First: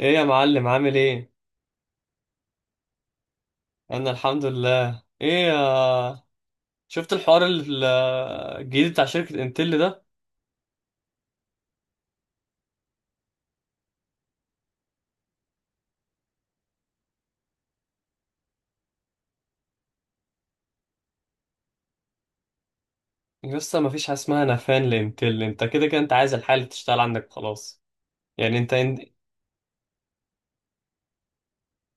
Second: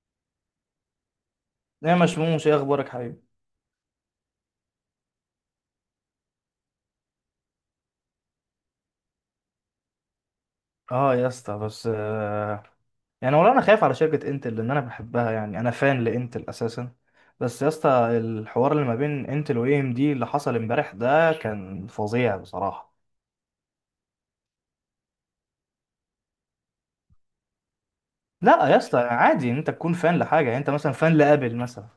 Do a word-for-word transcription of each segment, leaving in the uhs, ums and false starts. ايه يا معلم؟ عامل ايه؟ يا مشموش، ايه اخبارك حبيبي؟ انا الحمد لله. ايه يا شفت الحوار ال- الجديد بتاع شركة انتل ده؟ اه يا اسطى. بس آه، يعني والله انا خايف على شركه انتل لان انا بحبها، يعني انا فان لانتل اساسا. بس يا اسطى، الحوار اللي ما بين انتل واي ام دي اللي حصل امبارح ده كان فظيع بصراحه. لسه ما فيش حاجه اسمها نفان لانتل، انت كده كده انت عايز الحاجه اللي تشتغل عندك خلاص. يعني لا انت يا اسطى، إن- عادي ان انت تكون فان لحاجه، يعني انت مثلا فان لابل مثلا،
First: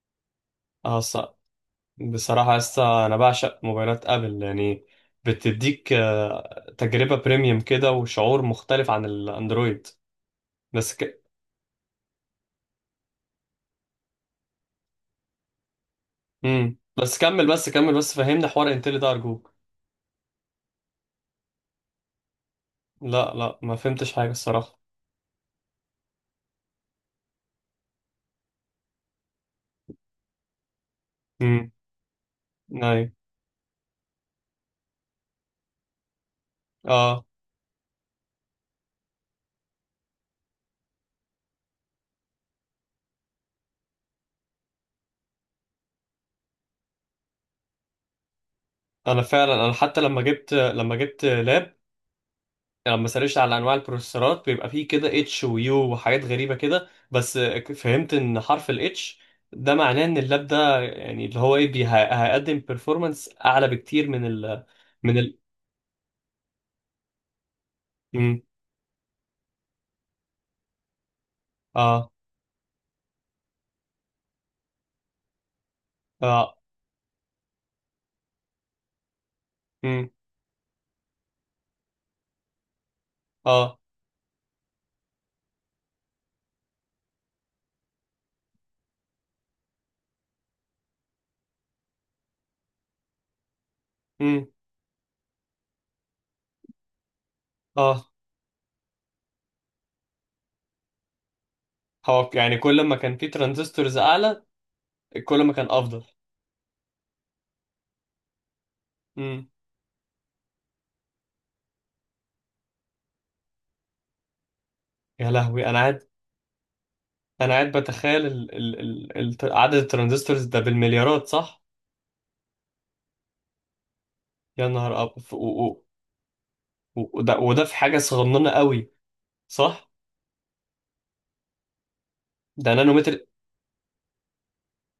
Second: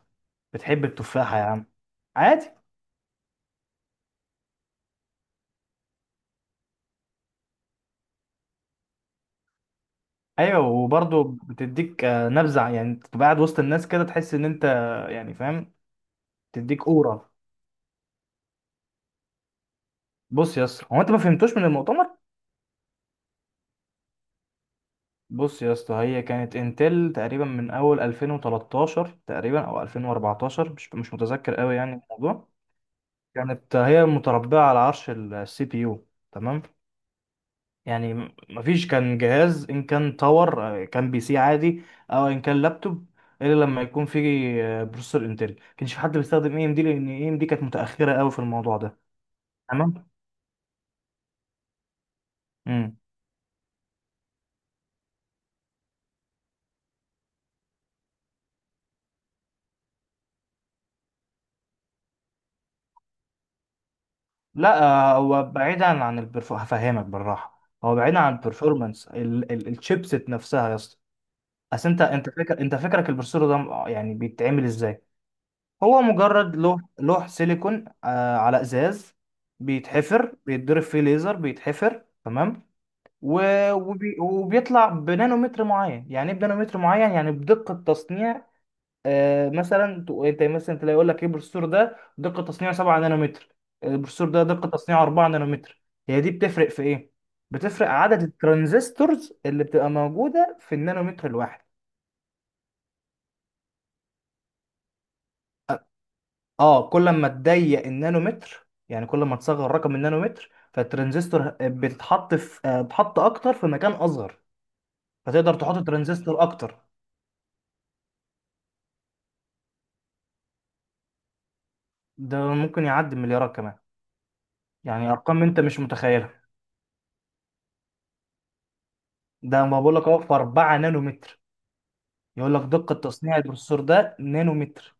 بتحب اه ص- التفاحه يا عم. عادي. بصراحه لسه انا بعشق موبايلات ابل يعني. بتديك آه، تجربه بريميوم كده وشعور مختلف عن الاندرويد. ايوه بس ك... وبرضه بتديك آه، نبزه، يعني تبقى قاعد وسط الناس كده تحس ان انت، يعني فاهم. مم. تديك بس اورا. كمل بس كمل بس فهمنا حوار انتل ده ارجوك. بص يا اسطى، هو انت ما فهمتوش من المؤتمر؟ لا لا، ما فهمتش حاجه الصراحه. بص يا اسطى، هي كانت انتل تقريبا من اول ألفين وتلتاشر تقريبا او ألفين واربعتاشر، مش مش متذكر امم قوي يعني الموضوع. ايوه. كانت هي متربعه على عرش السي بي يو، تمام؟ اه. يعني م- مفيش كان جهاز ان كان تاور آه، كان بي سي عادي، او ان كان لابتوب، الا لما يكون فيه آه، بروسيسور انتل. كانش في حد بيستخدم اي ام دي لان اي ام دي كانت متاخره قوي في الموضوع ده. انا فعلا، انا حتى تمام. لما جبت لما جبت لاب، يعني امم. لما سرشت على انواع البروسيسورات بيبقى فيه كده اتش ويو وحاجات غريبه كده. بس فهمت ان حرف الاتش ده معناه ان اللاب ده يعني اللي هو ايه بي- هي- هيقدم بيرفورمانس اعلى بكتير من ال لا من آه، ال هو بعيدا عن البرف، هفهمك بالراحه. هو بعيدا عن مم. البرفورمانس الشيبسيت نفسها يا اسطى. اصل انت، اه. انت فاكر انت فاكرك البروسيسور ده م- يعني بيتعمل ازاي؟ هو اه. مجرد لوح لوح سيليكون آه على ازاز. مم. بيتحفر، بيتضرب فيه ليزر، بيتحفر، تمام؟ و- اه. وبي وبيطلع بنانومتر معين. يعني ايه بنانومتر معين؟ يعني بدقة تصنيع. آه، مثلا تق- انت مثلا تلاقي يقول لك ايه، البروسيسور ده دقة تصنيع سبعة نانومتر، البروسيسور ده مم. دقة تصنيع اربعة نانومتر. هي دي بتفرق في ايه؟ بتفرق اه. عدد الترانزستورز اللي بتبقى موجودة في النانومتر الواحد. هو يعني كل ما كان فيه ترانزستورز اعلى، كل ما كان افضل. اه، كل ما تضيق النانومتر، يعني كل ما مم. تصغر رقم النانومتر، فالترانزستور بتتحط في، آه، بتحط اكتر في مكان اصغر. يا فتقدر لهوي، انا تحط قاعد، ترانزستور اكتر. انا قاعد بتخيل ال... ال... ال... الت- عدد الترانزستورز ده بالمليارات، صح؟ ده ممكن يعدي مليارات كمان. يا نهار يعني أب... ف- ارقام انت مش و... متخيلها. و... وده... وده في حاجة صغننة قوي، ده ما صح؟ بقول لك اهو، في اربعة نانومتر. يقول لك ده دقة نانومتر، تصنيع البروسيسور ده نانومتر.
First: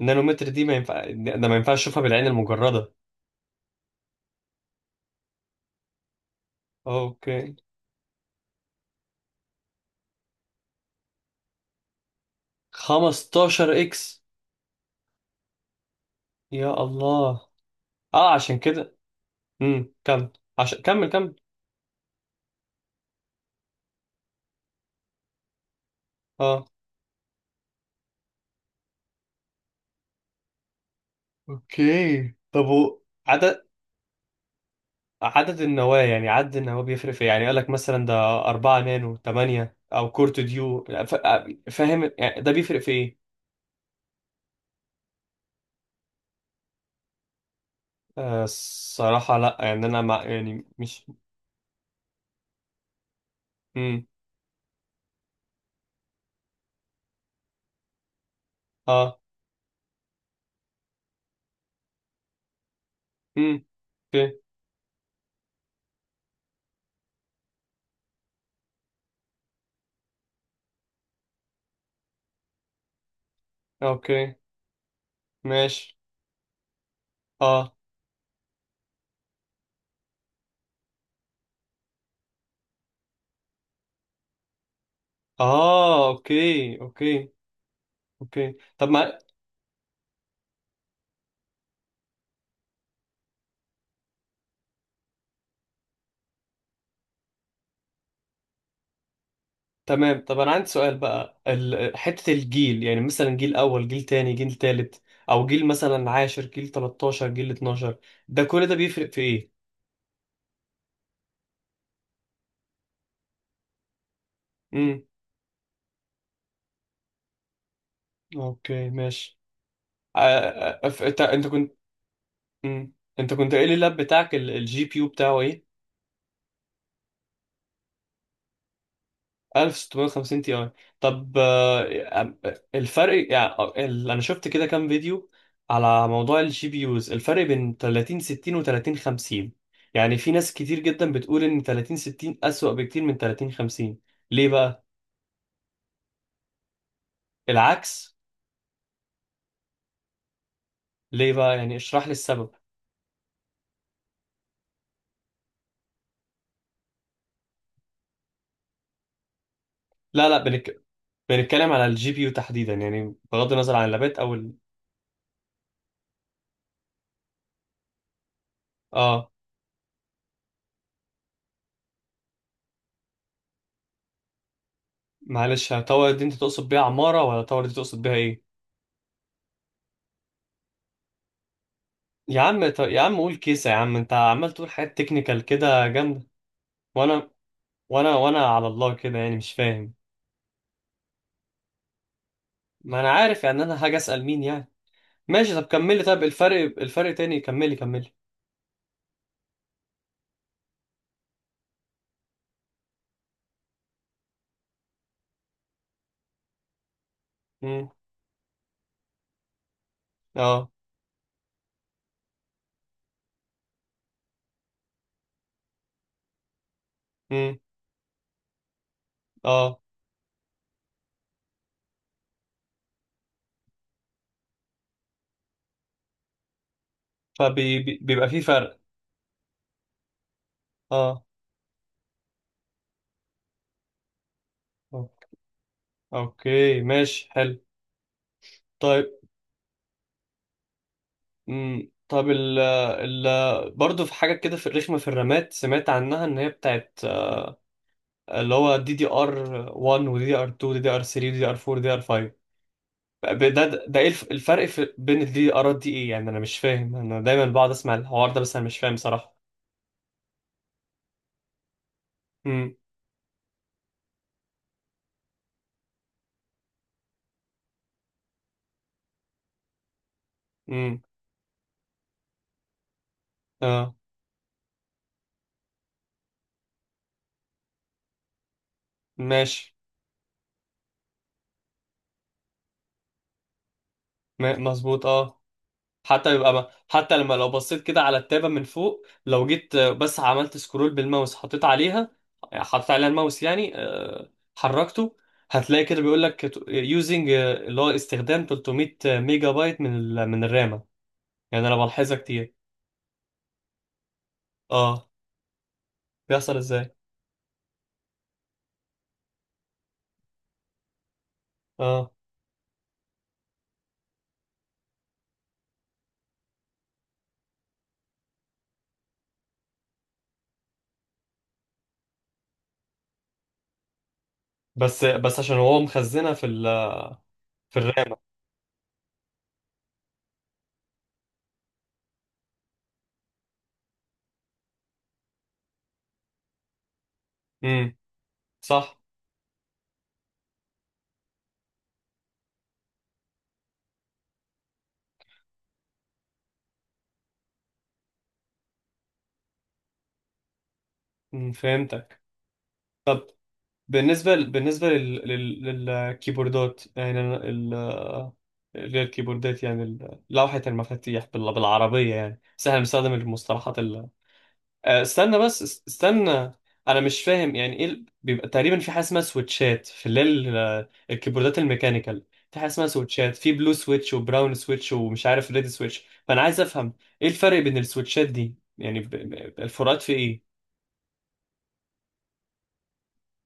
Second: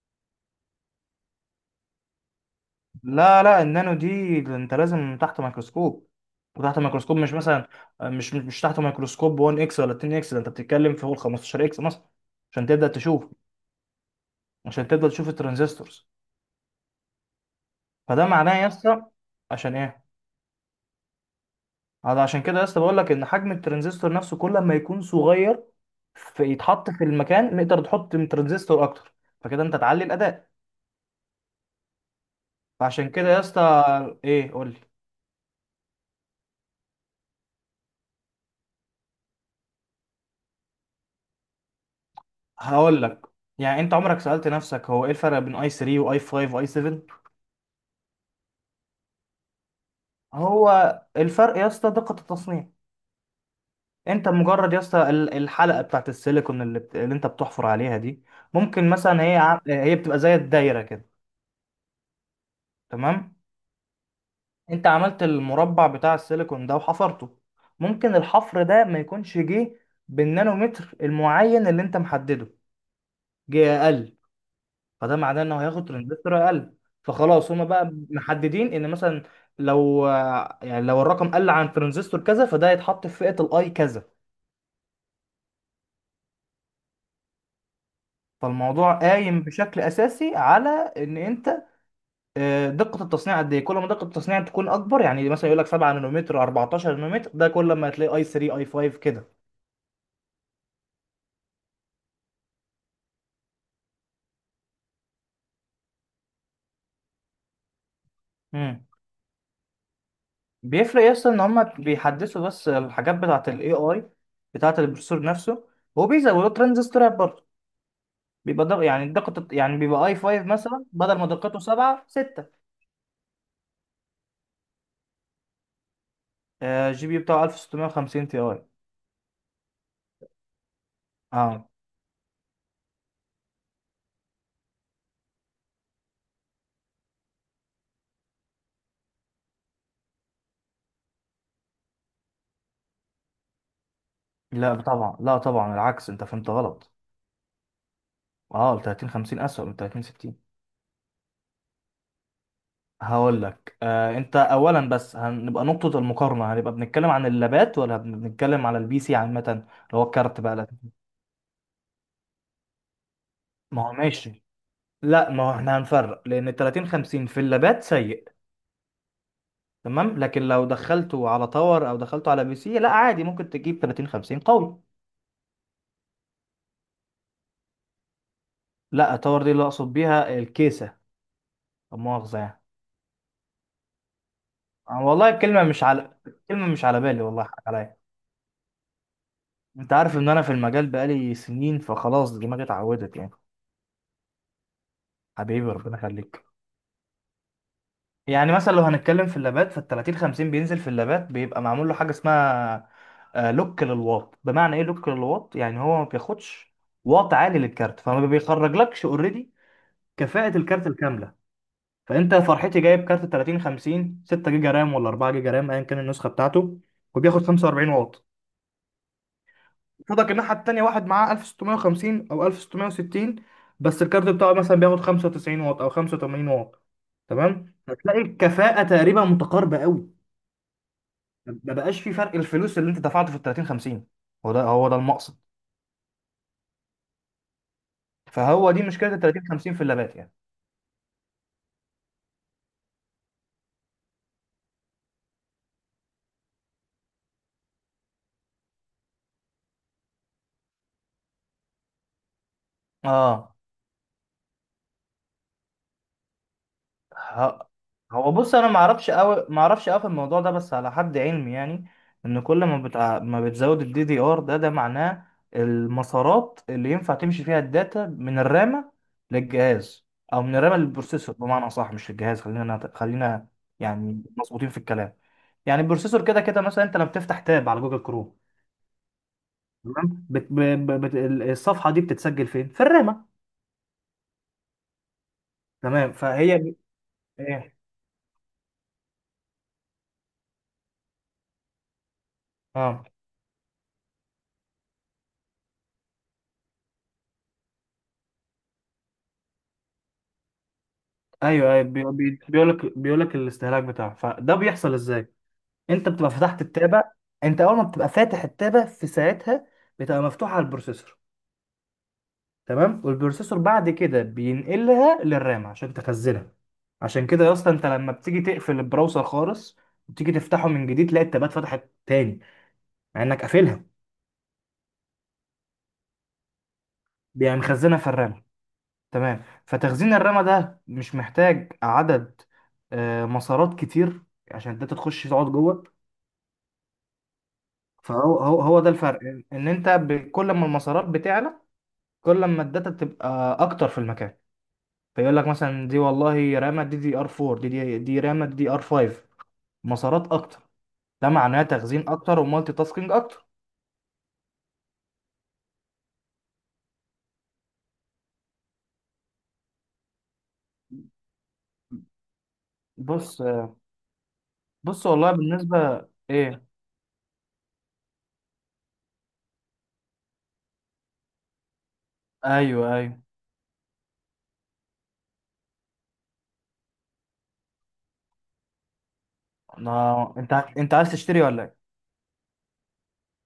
النانومتر دي ما ينفع، ده ما ينفعش اشوفها بالعين المجردة. لا لا، النانو دي انت لازم تحت ميكروسكوب. وتحت ميكروسكوب، مش اوكي. مثلا، آه، مش مش تحت ميكروسكوب واحد اكس ولا اتنين اكس، ده انت بتتكلم في فوق خمسة عشر اكس مثلا عشان تبدأ تشوف، خمستاشر اكس؟ عشان تفضل تشوف الترانزستورز. يا الله. فده اه، معناه عشان يا كده. اسطى. عشان امم ايه؟ كمل، عشان كمل كمل هذا عشان كده يا اسطى بقول لك ان حجم الترانزستور نفسه كل ما يكون صغير، اه. فيتحط في المكان، نقدر تحط من ترانزستور اكتر. فكده انت تعلي الاداء. اوكي، طب و... فعشان كده يا اسطى. عدد، ايه قول لي. عدد النواة يعني عدد النواة بيفرق في إيه؟ يعني قال لك مثلا ده اربعة نانو تمنية او كورت ديو ف... فاهم؟ يعني ده بيفرق في هقول ايه؟ لك. يعني انت عمرك سألت نفسك هو ايه الفرق بين اي تلاتة واي خمسة واي سبعة؟ آه الصراحة لا، يعني انا مع... يعني هو مش. الفرق يا اسطى دقة التصنيع. انت مجرد يا اسطى ال- الحلقة بتاعت السيليكون اللي، بت... اللي انت بتحفر عليها دي، ممكن اه. مثلا هي ع- هي بتبقى زي الدايرة كده، تمام؟ امم اوكي، انت عملت المربع بتاع السيليكون ده وحفرته. ممكن الحفر ده ما يكونش جه بالنانومتر المعين اللي انت محدده، جه اقل. اوكي، فده معناه انه هياخد ماشي. ترانزستور اقل. فخلاص هما اه. بقى محددين ان مثلا لو، يعني لو الرقم قل عن ترانزستور كذا فده هيتحط في فئة الاي كذا. اه، اوكي اوكي. اوكي طب فالموضوع ما قايم بشكل اساسي على ان انت، آه، دقة التصنيع قد ايه. كل ما دقة التصنيع تكون اكبر، يعني مثلا يقول لك سبعة نانومتر اربعتاشر نانومتر، ده كل ما هتلاقي اي تلاتة اي خمسة كده. تمام. طب انا عندي سؤال بقى، ال... حتة الجيل، يعني مثلا جيل اول جيل تاني جيل تالت، او جيل مثلا عاشر، جيل تلتاشر جيل اتناشر، ده كل ده مم. بيفرق في ايه؟ بيفرق، يس، ان هما بيحدثوا بس الحاجات بتاعه الاي اي بتاعه امم البروسيسور نفسه. وبيزودوا ترانزستورات برضه. بيبقى دق... اوكي، يعني ماشي. الدقة، يعني بيبقى اي خمسة آه... مثلا آه، ف- بدل انت ما انت دقته كنت، سبعة ستة. امم انت كنت قايل لي اللاب بتاعك الجي بي يو بتاعه ايه. آه، جي بي بتاعه ستاشر خمسين تي اي. الف وستمية وخمسين تي اي. طب اه. آه، الفرق يعني آه، ال- انا شفت كده كام فيديو على موضوع الجي بي يوز، الفرق بين تلاتين ستين و تلاتين خمسين. يعني في ناس كتير جدا بتقول ان تلاتين ستين اسوأ بكتير من تلاتين خمسين، ليه لا بقى؟ طبعا، لا طبعا العكس، انت فهمت غلط. العكس؟ اه، ال تلاتين خمسين اسوأ من ثلاثين ستين. ليه بقى؟ يعني اشرح لي السبب. هقول لك آه. انت اولا بس هنبقى نقطة المقارنة، هنبقى بنتكلم عن اللابات ولا بنتكلم على البي سي عامة، اللي هو لا لا الكارت بقى؟ لا. بنك... بنتكلم على الجي بي يو تحديدا، يعني بغض النظر ما عن هو اللابات او ماشي. ال... لا، ما هو احنا هنفرق، لان ثلاثين خمسين في اللابات سيء، اه. تمام؟ لكن لو دخلته على تاور او دخلته على بي سي، لا عادي ممكن تجيب تلاتين خمسين قوي. معلش، طور دي انت تقصد بيها عمارة ولا طور دي تقصد بيها ايه؟ لا، تاور دي اللي اقصد بيها الكيسه، لا مؤاخذه يا يعني. عم ط- يا عم قول كيسة يا عم، انت عمال تقول حاجات أنا والله تكنيكال الكلمه مش كده على، جامدة. الكلمه مش على بالي وانا، والله، حق عليا. وانا وانا على الله كده يعني مش انت فاهم. عارف ان انا في المجال بقالي سنين، فخلاص دماغي ما انا اتعودت يعني. عارف، يعني انا حاجة اسأل مين يعني؟ ماشي، طب حبيبي ربنا كملي، طب يخليك. الفرق، الفرق تاني، كملي كملي. يعني مثلا لو هنتكلم في اللابات، فال ثلاثين خمسين بينزل في اللابات بيبقى معمول له حاجه اسمها آه، لوك للواط. بمعنى ايه لوك للواط؟ يعني هو ما بياخدش واط عالي امم للكارت، فما بيخرجلكش اوريدي كفاءه اه. الكارت الكامله. فانت فرحتي جايب كارت تلاتين خمسين ستة جيجا رام ولا اربعة جيجا رام ايا كان النسخه بتاعته، وبياخد امم خمسة واربعين واط. اه. فضلك الناحيه التانيه واحد معاه الف وستمية وخمسين او الف وستمية وستين، بس الكارت بتاعه مثلا بياخد خمسة وتسعين واط او خمسة وتمانين واط. تمام. هتلاقي فبيبقى في فرق. الكفاءه تقريبا متقاربه قوي. اه. ما بقاش في فرق. الفلوس اللي انت دفعته في ال تلاتين خمسين، هو ده هو ده اه. المقصد. اوكي ماشي حلو. فهو دي طيب، مشكله ال تلاتين خمسين في اللابات يعني. امم طب ال ال برضه في حاجة كده في الرخمة في الرامات سمعت عنها ان هي بتاعت آه، اللي هو دي دي ار واحد ودي دي ار اتنين ودي دي ار تلاتة ودي دي ار اربعة ودي دي ار خمسة. ب- اه. ده ده ايه الف- الفرق في بين دي ارات دي ايه يعني؟ انا مش فاهم، انا دايما ه- بقعد اسمع الحوار هو ده بص، بس انا انا ما مش فاهم اعرفش صراحة. قوي ما اعرفش قوي في الموضوع ده، بس على حد علمي يعني، ان كل امم ما بتع... ما بتزود الدي دي ار، ده ده معناه المسارات اللي ينفع تمشي فيها الداتا من الرامه للجهاز، او من الرامه امم للبروسيسور بمعنى صح، مش للجهاز. خلينا نت- خلينا اه. يعني مظبوطين في الكلام. يعني البروسيسور كده كده، مثلا انت لما بتفتح تاب على جوجل كروم، ماشي. تمام؟ بت... ب... ب... بت... الصفحه دي بتتسجل فين؟ في الرامه. م- مظبوط اه. تمام. حتى يبقى فهي ما ب- حتى لما لو ايه. بصيت كده على التابة من فوق، لو جيت آه، بس عملت سكرول بالماوس، حطيت عليها، حطيت اه. عليها الماوس يعني، آه، حركته، هتلاقي كده بيقول لك يوزنج، اللي هو استخدام ثلاثمئة ميجا بايت من ال- من الرامة. يعني ايوه انا ايوه، بي... بلاحظها بي... كتير. بيقول لك، بيقول لك الاستهلاك بتاعه. فده بيحصل اه، ازاي؟ انت بتبقى بيحصل فتحت ازاي؟ التابع. انت اول ما بتبقى فاتح التابع في ساعتها، بتبقى مفتوحه على البروسيسور، اه. تمام؟ والبروسيسور بعد كده بينقلها للرامه عشان تخزنها. عشان كده يا اسطى انت لما بتيجي تقفل البراوزر خالص وتيجي تفتحه من جديد، تلاقي التابات فتحت تاني مع انك قافلها. بس بس عشان هو مخزنها في ال... بيبقى في مخزنها في الرامة. الرام. تمام. فتخزين الرمى ده مش محتاج عدد آه، مسارات كتير عشان انت تخش تقعد جوه. امم فهو هو هو ده صح. الفرق، ان إن انت ب- كل ما المسارات بتعلى، كل ما الداتا تبقى اكتر في المكان. فيقول لك مثلا دي والله رامة دي دي ار اربعة، دي دي دي رامة دي ار خمسة، مسارات اكتر، ده امم معناه تخزين فهمتك. اكتر ومالتي تاسكينج طب اكتر. بالنسبة، بالنسبة لل... لل... للكيبوردات، يعني أنا ال... غير الكيبوردات يعني ال- لوحة المفاتيح بال... بالعربية يعني، بس احنا بنستخدم بص المصطلحات. آه، بص والله استنى بس، است- بالنسبة استنى، ايه. انا مش فاهم يعني ايه ال- بيبقى تقريبا في حاجه اسمها سويتشات في اللي هي ال- آه، الكيبوردات الميكانيكال، في حاجه اسمها ايوه ايوه. سويتشات، في بلو سويتش وبراون سويتش ومش عارف ريد سويتش، فانا عايز افهم ايه الفرق بين السويتشات دي؟ يعني ب- ب- الفروقات في أنا- ايه؟ انت انت عايز تشتري ولا ايه؟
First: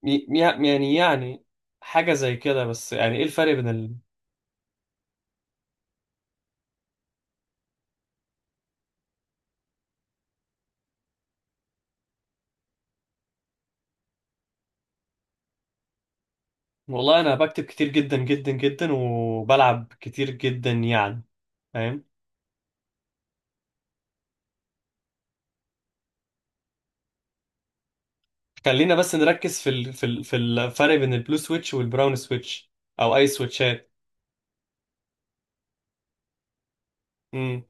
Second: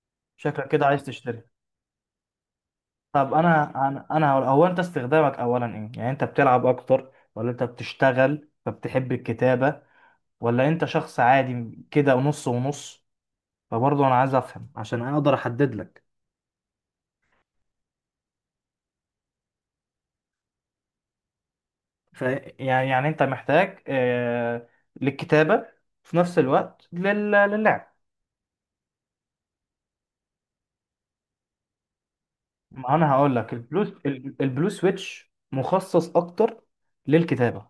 ي- شكلك كده يعني عايز تشتري. يعني حاجه زي كده، بس يعني ايه طب الفرق بين انا، ال... انا أنا هقول- هو انت استخدامك اولا ايه؟ يعني انت بتلعب اكتر ولا انت بتشتغل فبتحب الكتابة، ولا انت شخص عادي كده نص ونص؟ فبرضه انا عايز افهم عشان اقدر احدد لك. والله انا بكتب كتير جدا جدا جدا وبلعب كتير جدا يعني، فاهم. ف، يعني يعني انت محتاج آه للكتابة في نفس الوقت لل... للعب. خلينا بس نركز في ال... في ال... في الفرق بين البلو سويتش والبراون سويتش، ما انا او اي هقول لك البلو. سويتشات. البلو سويتش مخصص اكتر امم للكتابة،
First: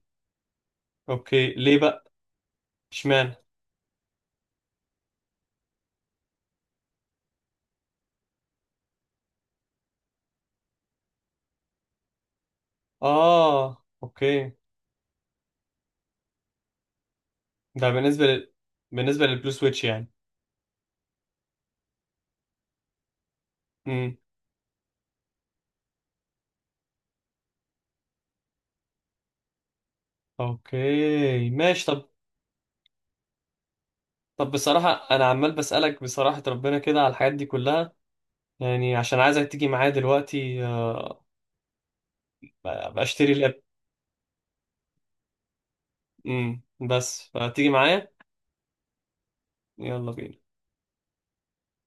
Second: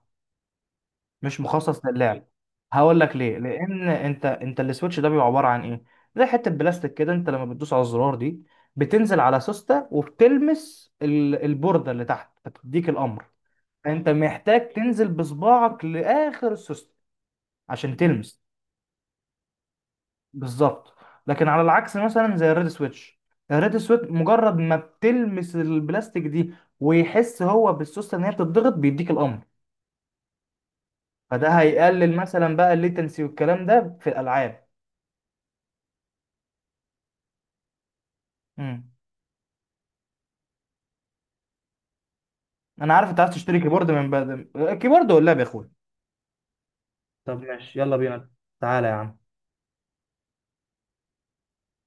مش اوكي، ليه مخصص بقى؟ للعب. هقول لك اشمعنى؟ ليه. لان انت، انت السويتش ده بيبقى عباره عن ايه؟ زي حته بلاستيك كده، انت لما بتدوس على الزرار دي، بتنزل على سوسته وبتلمس ال- البورده اللي تحت فتديك الامر. اه انت اوكي. محتاج تنزل بصباعك لاخر السوسته ده عشان بالنسبه تلمس. لل... بالنسبه للبلو سويتش يعني. بالظبط. لكن على العكس مثلا زي الريد سويتش. الريد سويتش امم مجرد ما بتلمس البلاستيك دي، ويحس هو بالسوسته ان هي بتضغط بيديك الامر. فده اوكي ماشي. طب، هيقلل مثلا بقى الليتنسي والكلام ده في طب الالعاب. بصراحه انا عمال بسالك، بصراحه ربنا كده على الحاجات دي كلها، يعني عشان عايزك تيجي معايا دلوقتي آه، انا ابقى عارف انت اشتري عايز الاب. تشتري كيبورد من بدل الكيبورد ولا يا اخويا. امم بس طب فتيجي ماشي، يلا معايا. بينا. تعالى يا عم. يلا بينا.